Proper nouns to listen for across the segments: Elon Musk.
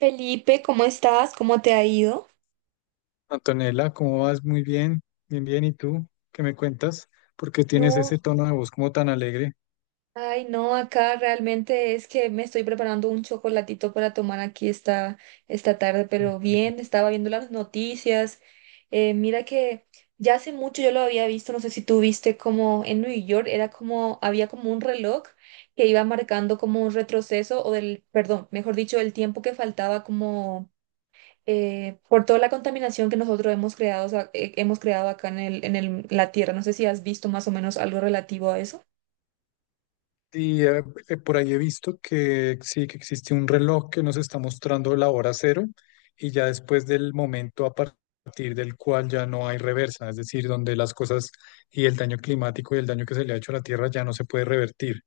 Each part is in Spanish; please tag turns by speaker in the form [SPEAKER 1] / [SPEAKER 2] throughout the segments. [SPEAKER 1] Felipe, ¿cómo estás? ¿Cómo te ha ido?
[SPEAKER 2] Antonella, ¿cómo vas? Muy bien, bien, bien. ¿Y tú? ¿Qué me cuentas? ¿Por qué tienes
[SPEAKER 1] No,
[SPEAKER 2] ese tono de voz como tan alegre?
[SPEAKER 1] ay, no, acá realmente es que me estoy preparando un chocolatito para tomar aquí esta tarde,
[SPEAKER 2] Uf,
[SPEAKER 1] pero
[SPEAKER 2] pues,
[SPEAKER 1] bien, estaba viendo las noticias. Mira que ya hace mucho yo lo había visto, no sé si tú viste, como en New York era como, había como un reloj que iba marcando como un retroceso o perdón, mejor dicho, el tiempo que faltaba, como por toda la contaminación que nosotros hemos creado, o sea, hemos creado acá en la Tierra. No sé si has visto más o menos algo relativo a eso.
[SPEAKER 2] Y eh, por ahí he visto que sí, que existe un reloj que nos está mostrando la hora cero y ya después del momento a partir del cual ya no hay reversa, es decir, donde las cosas y el daño climático y el daño que se le ha hecho a la Tierra ya no se puede revertir.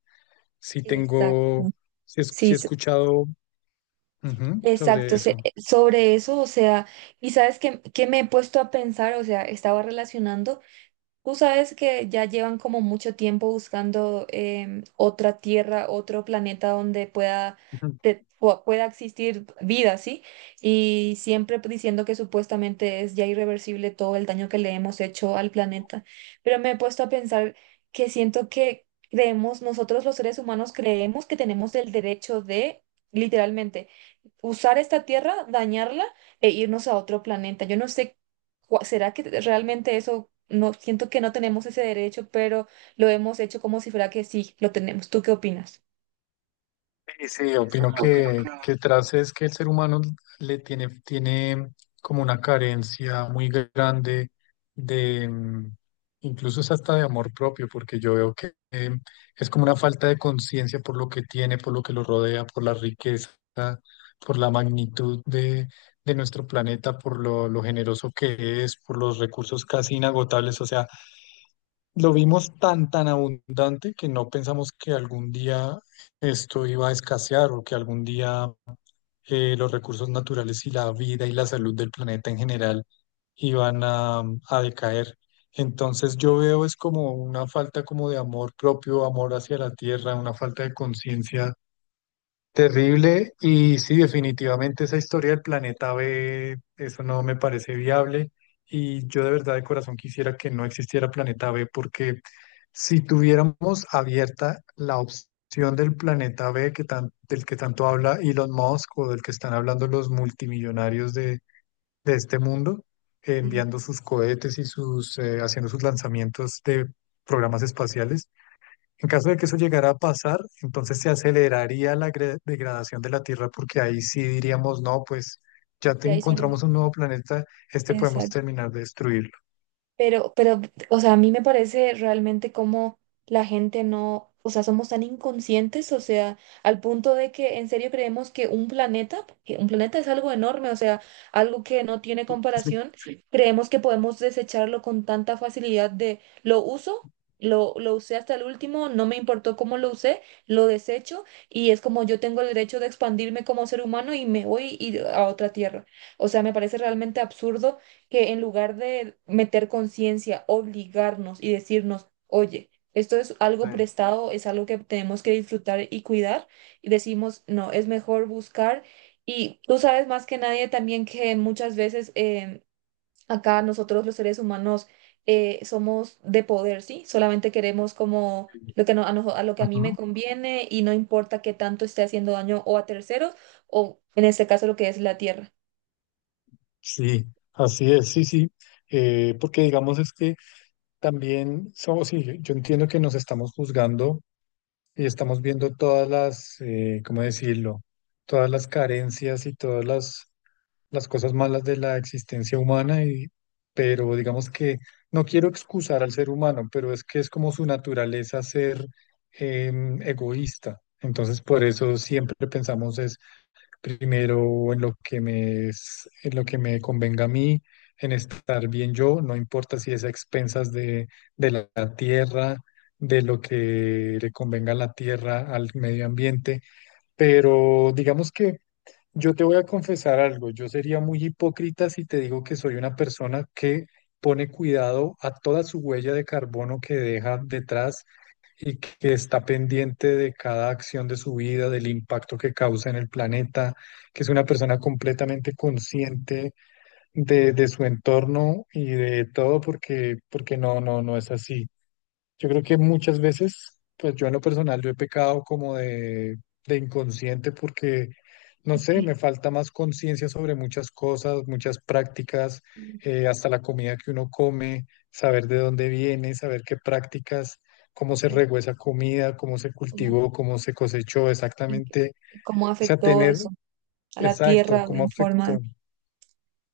[SPEAKER 2] Sí
[SPEAKER 1] Exacto.
[SPEAKER 2] tengo, sí,
[SPEAKER 1] Sí,
[SPEAKER 2] sí he escuchado, ujú, sobre
[SPEAKER 1] exacto.
[SPEAKER 2] eso.
[SPEAKER 1] Sobre eso, o sea, y sabes que me he puesto a pensar, o sea, estaba relacionando. Tú sabes que ya llevan como mucho tiempo buscando otra tierra, otro planeta donde pueda, pueda existir vida, ¿sí? Y siempre diciendo que supuestamente es ya irreversible todo el daño que le hemos hecho al planeta. Pero me he puesto a pensar que siento que creemos, nosotros los seres humanos creemos que tenemos el derecho de, literalmente, usar esta tierra, dañarla e irnos a otro planeta. Yo no sé, ¿será que realmente eso? No, siento que no tenemos ese derecho, pero lo hemos hecho como si fuera que sí, lo tenemos. ¿Tú qué opinas?
[SPEAKER 2] Sí, sí, opino que, tras es que el ser humano tiene como una carencia muy grande de incluso es hasta de amor propio, porque yo veo que es como una falta de conciencia por lo que tiene, por lo que lo rodea, por la riqueza, por la magnitud de nuestro planeta, por lo generoso que es, por los recursos casi inagotables. O sea, lo vimos tan, tan abundante que no pensamos que algún día esto iba a escasear o que algún día los recursos naturales y la vida y la salud del planeta en general iban a decaer. Entonces yo veo es como una falta como de amor propio, amor hacia la tierra, una falta de conciencia terrible. Y sí, definitivamente esa historia del planeta B, eso no me parece viable, y yo de verdad de corazón quisiera que no existiera planeta B, porque si tuviéramos abierta la opción del planeta B, del que tanto habla Elon Musk o del que están hablando los multimillonarios de este mundo,
[SPEAKER 1] Sí,
[SPEAKER 2] enviando sus cohetes y sus, haciendo sus lanzamientos de programas espaciales, en caso de que eso llegara a pasar, entonces se aceleraría la degradación de la Tierra, porque ahí sí diríamos, no, pues ya te
[SPEAKER 1] y hay
[SPEAKER 2] encontramos
[SPEAKER 1] solución.
[SPEAKER 2] un nuevo planeta, este podemos
[SPEAKER 1] Exacto.
[SPEAKER 2] terminar de destruirlo.
[SPEAKER 1] Pero, o sea, a mí me parece realmente como la gente no, o sea, somos tan inconscientes, o sea, al punto de que en serio creemos que un planeta es algo enorme, o sea, algo que no tiene comparación. Sí, creemos que podemos desecharlo con tanta facilidad. De lo uso, lo usé hasta el último, no me importó cómo lo usé, lo desecho, y es como yo tengo el derecho de expandirme como ser humano y me voy a otra tierra. O sea, me parece realmente absurdo que en lugar de meter conciencia, obligarnos y decirnos, oye, esto es algo
[SPEAKER 2] Eh,
[SPEAKER 1] prestado, es algo que tenemos que disfrutar y cuidar, y decimos, no, es mejor buscar. Y tú sabes más que nadie también que muchas veces acá nosotros los seres humanos somos de poder, ¿sí? Solamente queremos como
[SPEAKER 2] sí.
[SPEAKER 1] lo que a lo que a mí me
[SPEAKER 2] Ujú.
[SPEAKER 1] conviene, y no importa qué tanto esté haciendo daño o a terceros o en este caso lo que es la Tierra.
[SPEAKER 2] Sí, así es, sí, sí, porque digamos es que también somos, sí, yo entiendo que nos estamos juzgando y estamos viendo todas las, ¿cómo decirlo? Todas las carencias y todas las cosas malas de la existencia humana, y, pero digamos que no quiero excusar al ser humano, pero es que es como su naturaleza ser egoísta. Entonces, por eso siempre pensamos es primero en lo que en lo que me convenga a mí, en estar bien yo, no importa si es a expensas de la tierra, de lo que le convenga a la tierra, al medio ambiente, pero digamos que yo te voy a confesar algo, yo sería muy hipócrita si te digo que soy una persona que pone cuidado a toda su huella de carbono que deja detrás y que está pendiente de cada acción de su vida, del impacto que causa en el planeta, que es una persona completamente consciente de su entorno y de todo, porque, porque no, no, no es así. Yo creo que muchas veces, pues yo en lo personal, yo he pecado como de inconsciente, porque, no
[SPEAKER 1] Ok,
[SPEAKER 2] sé, me falta más conciencia sobre muchas cosas, muchas prácticas,
[SPEAKER 1] mm,
[SPEAKER 2] hasta la comida que uno come, saber de dónde viene, saber qué prácticas, cómo se regó
[SPEAKER 1] exacto.
[SPEAKER 2] esa comida, cómo se cultivó, cómo se cosechó
[SPEAKER 1] ¿En qué?
[SPEAKER 2] exactamente.
[SPEAKER 1] Cómo
[SPEAKER 2] O sea,
[SPEAKER 1] afectó
[SPEAKER 2] tener,
[SPEAKER 1] eso a la
[SPEAKER 2] exacto,
[SPEAKER 1] Tierra
[SPEAKER 2] cómo
[SPEAKER 1] en forma.
[SPEAKER 2] afectó.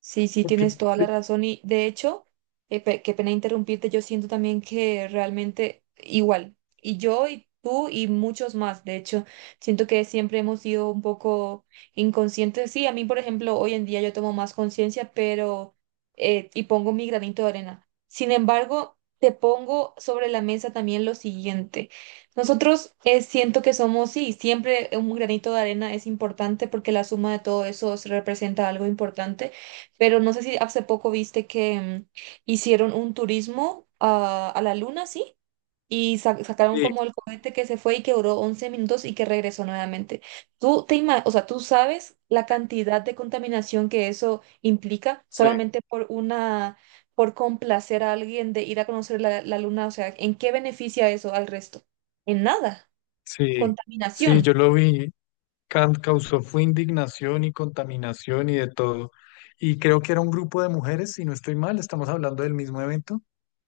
[SPEAKER 1] Sí, sí,
[SPEAKER 2] Porque,
[SPEAKER 1] tienes toda la razón. Y, de hecho, qué pena interrumpirte, yo siento también que realmente igual, y yo y tú y muchos más, de hecho, siento que siempre hemos sido un poco inconscientes. Sí, a mí, por ejemplo, hoy en día yo tomo más conciencia, pero y pongo mi granito de arena. Sin embargo, te pongo sobre la mesa también lo siguiente. Nosotros siento que somos, sí, siempre un granito de arena es importante porque la suma de todo eso representa algo importante. Pero no sé si hace poco viste que hicieron un turismo a la luna, ¿sí? Y sacaron
[SPEAKER 2] sí,
[SPEAKER 1] como el cohete que se fue y que duró 11 minutos y que regresó nuevamente. Tú o sea, tú sabes la cantidad de contaminación que eso implica
[SPEAKER 2] sí,
[SPEAKER 1] solamente por complacer a alguien de ir a conocer la luna. O sea, ¿en qué beneficia eso al resto? En nada.
[SPEAKER 2] sí, sí, yo
[SPEAKER 1] Contaminación.
[SPEAKER 2] lo vi. Kant causó fue indignación y contaminación y de todo. Y creo que era un grupo de mujeres, si no estoy mal, estamos hablando del mismo evento.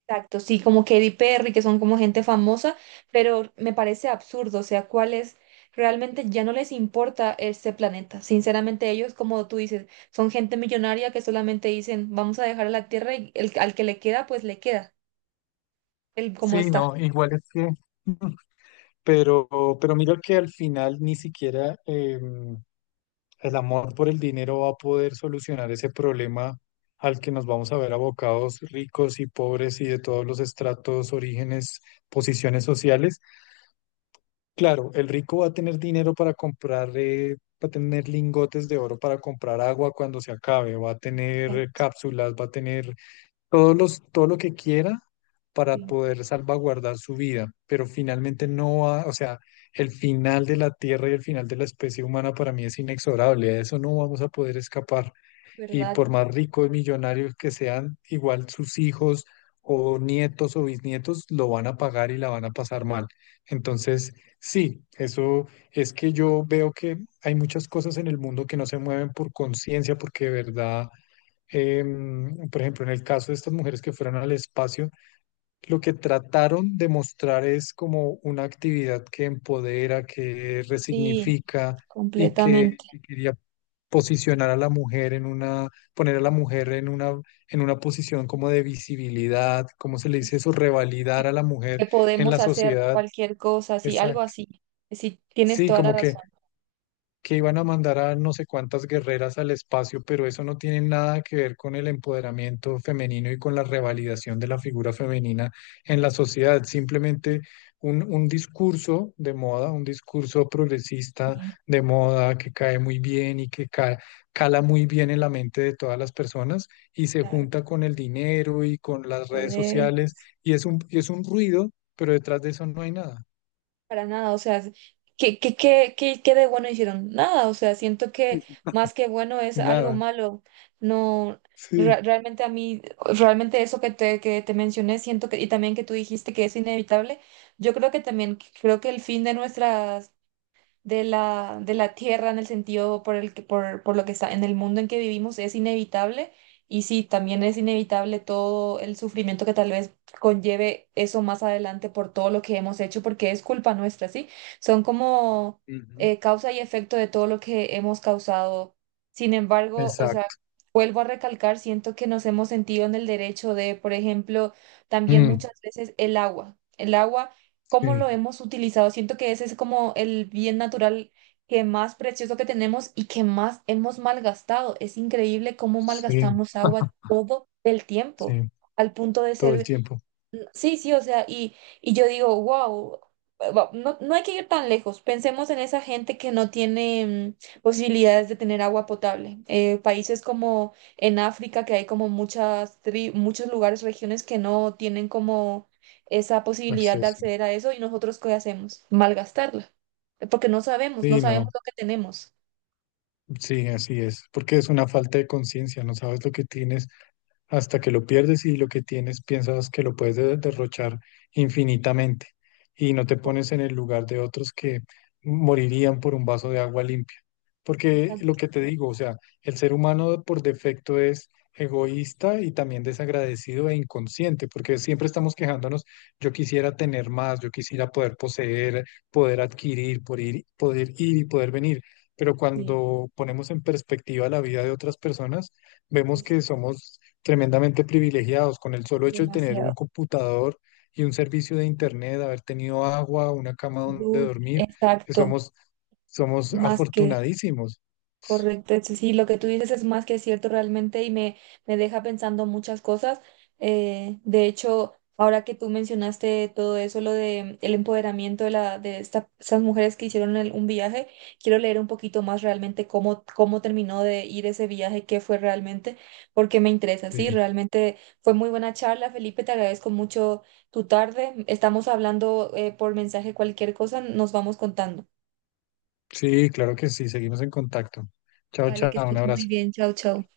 [SPEAKER 1] Exacto, sí, como Katy Perry, que son como gente famosa, pero me parece absurdo, o sea, cuáles realmente ya no les importa este planeta. Sinceramente, ellos, como tú dices, son gente millonaria que solamente dicen, vamos a dejar a la Tierra y al que le queda, pues le queda, el como
[SPEAKER 2] Sí,
[SPEAKER 1] está.
[SPEAKER 2] no, igual es que, pero, pero mira que al final ni siquiera el amor por el dinero va a poder solucionar ese problema al que nos vamos a ver abocados ricos y pobres y de todos los estratos, orígenes, posiciones sociales. Claro, el rico va a tener dinero para comprar, va a tener lingotes de oro para comprar agua cuando se acabe, va a tener cápsulas, va a tener todo lo que quiera para
[SPEAKER 1] Sí.
[SPEAKER 2] poder salvaguardar su vida, pero finalmente no va, o sea, el final de la Tierra y el final de la especie humana para mí es inexorable, a eso no vamos a poder escapar. Y
[SPEAKER 1] ¿Verdad?
[SPEAKER 2] por más ricos, millonarios que sean, igual sus hijos o nietos o bisnietos lo van a pagar y la van a pasar mal. Entonces, sí, eso es que yo veo que hay muchas cosas en el mundo que no se mueven por conciencia, porque de verdad por ejemplo, en el caso de estas mujeres que fueron al espacio, lo que trataron de mostrar es como una actividad que empodera, que
[SPEAKER 1] Sí,
[SPEAKER 2] resignifica y
[SPEAKER 1] completamente.
[SPEAKER 2] que quería posicionar a la mujer en una, poner a la mujer en una posición como de visibilidad, ¿cómo se le dice
[SPEAKER 1] Es
[SPEAKER 2] eso?
[SPEAKER 1] Que
[SPEAKER 2] Revalidar a la mujer
[SPEAKER 1] que
[SPEAKER 2] en
[SPEAKER 1] podemos
[SPEAKER 2] la
[SPEAKER 1] hacer
[SPEAKER 2] sociedad.
[SPEAKER 1] cualquier cosa, así, algo
[SPEAKER 2] Exacto.
[SPEAKER 1] así. Sí, tienes
[SPEAKER 2] Sí,
[SPEAKER 1] toda la
[SPEAKER 2] como
[SPEAKER 1] razón.
[SPEAKER 2] que iban a mandar a no sé cuántas guerreras al espacio, pero eso no tiene nada que ver con el empoderamiento femenino y con la revalidación de la figura femenina en la sociedad. Simplemente un discurso de moda, un discurso progresista
[SPEAKER 1] Sí,
[SPEAKER 2] de moda que cae muy bien y que cala muy bien en la mente de todas las personas y se
[SPEAKER 1] claro,
[SPEAKER 2] junta con el dinero y con las redes
[SPEAKER 1] poder.
[SPEAKER 2] sociales y es un ruido, pero detrás de eso no hay nada,
[SPEAKER 1] Para nada, o sea, ¿qué de bueno hicieron. Nada, o sea, siento que más que bueno es algo
[SPEAKER 2] nada.
[SPEAKER 1] malo. No,
[SPEAKER 2] Sí,
[SPEAKER 1] realmente a mí, realmente eso que que te mencioné, siento que, y también que tú dijiste que es inevitable, yo creo que también, creo que el fin de nuestras de la Tierra, en el sentido por lo que está en el mundo en que vivimos, es inevitable. Y sí, también es inevitable todo el sufrimiento que tal vez conlleve eso más adelante por todo lo que hemos hecho, porque es culpa nuestra, ¿sí? Son como
[SPEAKER 2] ujú.
[SPEAKER 1] causa y efecto de todo lo que hemos causado. Sin embargo, o sea,
[SPEAKER 2] Exacto.
[SPEAKER 1] vuelvo a recalcar, siento que nos hemos sentido en el derecho de, por ejemplo, también
[SPEAKER 2] Mm.
[SPEAKER 1] muchas veces el agua. El agua, cómo
[SPEAKER 2] Sí,
[SPEAKER 1] lo hemos utilizado. Siento que ese es como el bien natural que más precioso que tenemos y que más hemos malgastado. Es increíble cómo
[SPEAKER 2] sí,
[SPEAKER 1] malgastamos agua todo el tiempo,
[SPEAKER 2] sí,
[SPEAKER 1] al punto de
[SPEAKER 2] todo el
[SPEAKER 1] ser.
[SPEAKER 2] tiempo,
[SPEAKER 1] Sí, sí, o sea, y yo digo, wow, no, no hay que ir tan lejos. Pensemos en esa gente que no tiene posibilidades de tener agua potable. Países como en África, que hay como muchos lugares, regiones que no tienen como esa posibilidad de
[SPEAKER 2] acceso.
[SPEAKER 1] acceder a eso, ¿y nosotros qué hacemos? Malgastarla. Porque no sabemos, no
[SPEAKER 2] Sí,
[SPEAKER 1] sabemos
[SPEAKER 2] no,
[SPEAKER 1] lo que tenemos.
[SPEAKER 2] sí, así es, porque es una falta de conciencia, no sabes lo que tienes hasta que lo pierdes, y lo que tienes piensas que lo puedes derrochar infinitamente y no te
[SPEAKER 1] Co-
[SPEAKER 2] pones en el lugar de otros que morirían por un vaso de agua limpia. Porque lo
[SPEAKER 1] Exacto,
[SPEAKER 2] que te digo, o sea, el ser humano por defecto es egoísta y también desagradecido e inconsciente, porque siempre estamos quejándonos, yo quisiera tener más, yo quisiera poder poseer, poder adquirir, poder ir y poder venir, pero
[SPEAKER 1] sí,
[SPEAKER 2] cuando ponemos en perspectiva la vida de otras personas, vemos
[SPEAKER 1] es
[SPEAKER 2] que somos tremendamente privilegiados con el solo hecho de tener un
[SPEAKER 1] demasiado.
[SPEAKER 2] computador y un servicio de internet, haber tenido agua, una cama donde dormir, que
[SPEAKER 1] Exacto,
[SPEAKER 2] somos, somos
[SPEAKER 1] más que
[SPEAKER 2] afortunadísimos.
[SPEAKER 1] correcto. Eso sí, lo que tú dices es más que cierto realmente, y me deja pensando muchas cosas. De hecho, ahora que tú mencionaste todo eso, lo de el empoderamiento de, la, de estas mujeres que hicieron un viaje, quiero leer un poquito más realmente cómo, terminó de ir ese viaje, qué fue realmente, porque me interesa. Sí,
[SPEAKER 2] Sí,
[SPEAKER 1] realmente fue muy buena charla, Felipe, te agradezco mucho tu tarde. Estamos hablando por mensaje cualquier cosa, nos vamos contando.
[SPEAKER 2] sí, claro que sí, seguimos en contacto. Chao,
[SPEAKER 1] Vale, que
[SPEAKER 2] chao, un
[SPEAKER 1] estés muy
[SPEAKER 2] abrazo.
[SPEAKER 1] bien, chao, chao.